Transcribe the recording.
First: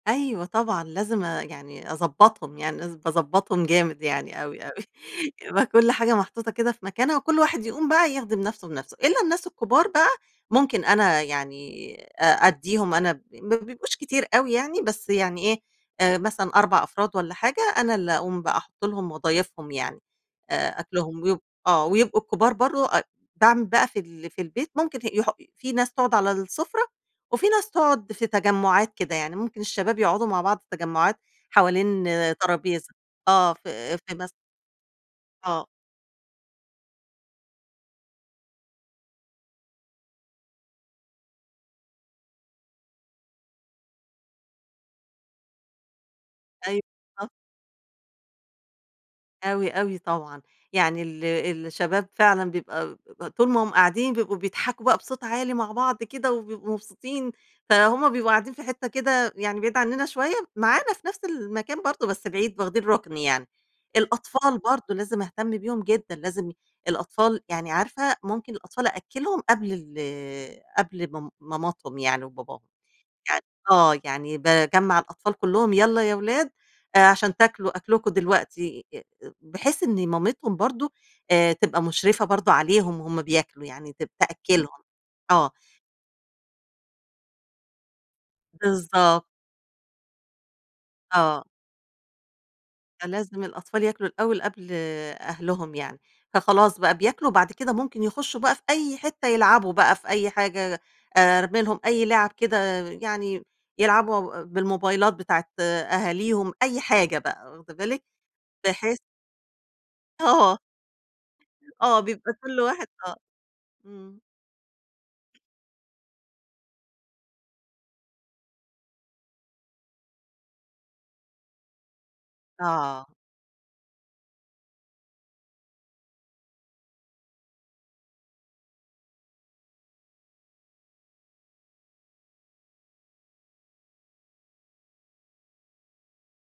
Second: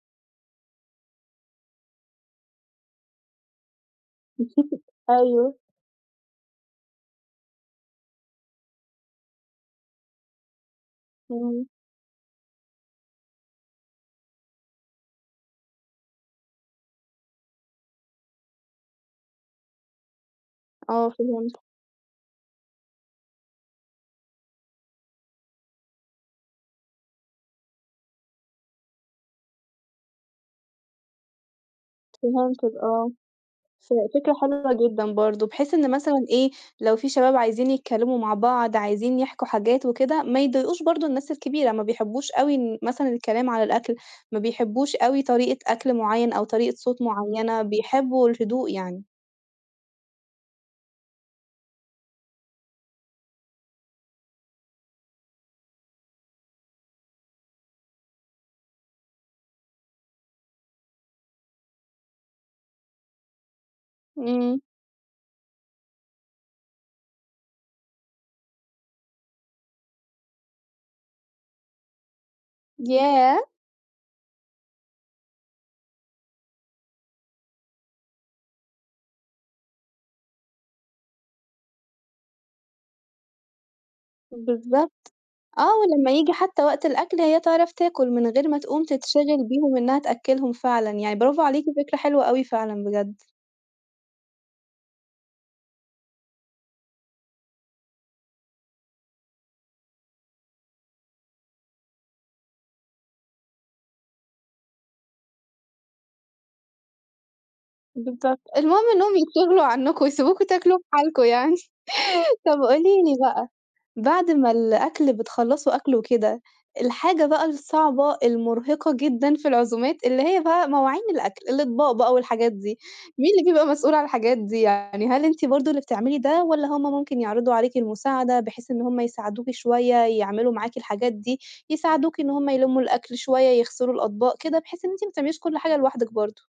أيوه طبعًا لازم أ يعني أضبّطهم، يعني لازم باضبّطهم جامد يعني أوي، أوي، أيوه. يبقى كلّ حاجة محطوطة كده في مكانها وكلّ واحد يقوم بقى يِخدم نفْسه بنفْسه، الّا الناس الكبار بقى، ممكن أنا إمم. يعني أ أدّيهم أنا ب ما بيبقوش كتير أوي يعني، بس يعني إيه، آآ مثلًا 4 أفراد والّا حاجة، أنا اللي اقوم بقى احط لهم واضايفهم يعني، آآ آه أكلهم، ويبق فهمتِك. آه ويبقوا الكبار برّه أ باعمل بقى في ال في البيت ممكن ه يح في ناس تقعُد على السفرة، وفي ناس تقعُد في تجمعات كده يعني، ممكن الشباب يقعدوا مع بعض تجمعات، حوالين فهمتِك ترابيزة، آه آه في [unintelligible] في مث فكرة حلوة جدًا برضه آه. بحيث إن مثلًا إيه، لو في شباب عايزين يتكلّموا مع بعض، عايزين يِحكوا حاجات وكده، ما يضايقوش برضه الناس الكبيرة، ما بيحبوش أوي إن مثلًا الكلام على الأكل، ما بيحبوش أوي طريقة أكل معيّن أو طريقة أيوه، صوت آه. معيّنة، بيحبوا الهدوء يعني. أوي، أوي طبعًا، يعني ال الشباب فعلًا بيبقى ب طول ما هُم قاعدين بيبقوا بيضحكوا بقى بصوت عالي مع بعض كده وبيبقوا مبسوطين، فهُم بيبقوا قاعدين في حتّة كده يعني بعيد عننا شوية، معانا في نفْس المكان برضه بس بعيد واخدين رُكن يعني، الأطفال إمم. برضه لازم اهتم بيهم جدًا لازم ي الأطفال يعني عارفة ممكن الأطفال أأكّلهم قبل ال قبل م ماماتهم يعني وباباهم، يعني ياه! آه يعني باجمّع الأطفال كلّهم يالّا يا ولاد آآ عشان تاكلوا أكلكم دلوقتي، ي ب بحيث إن مامتهم برضه آآ تبقى مُشرفة برضه عليهم وهُم بياكلوا، يعني تب تأكّلهم، بالضبط، آه. آه ولمّا ييجي حتّى وقت الأكل هي تعرف تاكل، من غير ما تقوم بالضبط. تتشغل بيهم إنّها تأكلّهم فعلًا يعني، برافو آه. عليكِ فكرة حلوة أوي فعلًا بجد. فلازم الأطفال ياكلوا الأول قبل أهلهم يعني، فخلاص بقى بياكلوا وبعد كده ممكن يخشّوا بقى في أي حتّة يلعبوا بقى في أي حاجة، آآ أرمي لهم أي لعب كده، يعني يلعبوا اب بالموبايلات بتاعة أهاليهم، أي حاجة بقى واخدة بالِك بالضبط، المهم بحيث إنهم يتشغلوا عنّكم ويسيبوكم آه. تاكلوا في حالكم يعني، آه بيبقى كلّ طب واحد قولي آه. لي بقى، إمم. بعد ما الأكل بتخلّصوا أكل وكده، الحاجة بقى الصعبة المرهقة جدًا في العزومات اللي هي بقى مواعين الأكل، الإطباق بقى والحاجات دي، آه. مين اللي بيبقى مسؤول عن الحاجات دي يعني هل أنتِ برضه اللي بتعملي ده، والّا هُم ممكن يعرضوا عليكِ المساعدة بحيث إن هُم يساعدوكِ شوية يعملوا معاكِ الحاجات دي، يساعدوكِ إن هُم يلمّوا الأكل شوية، يغسلوا الأطباق كده، بحيث إن أنتِ ما تعمليش كلّ حاجة لوحدِك برضه؟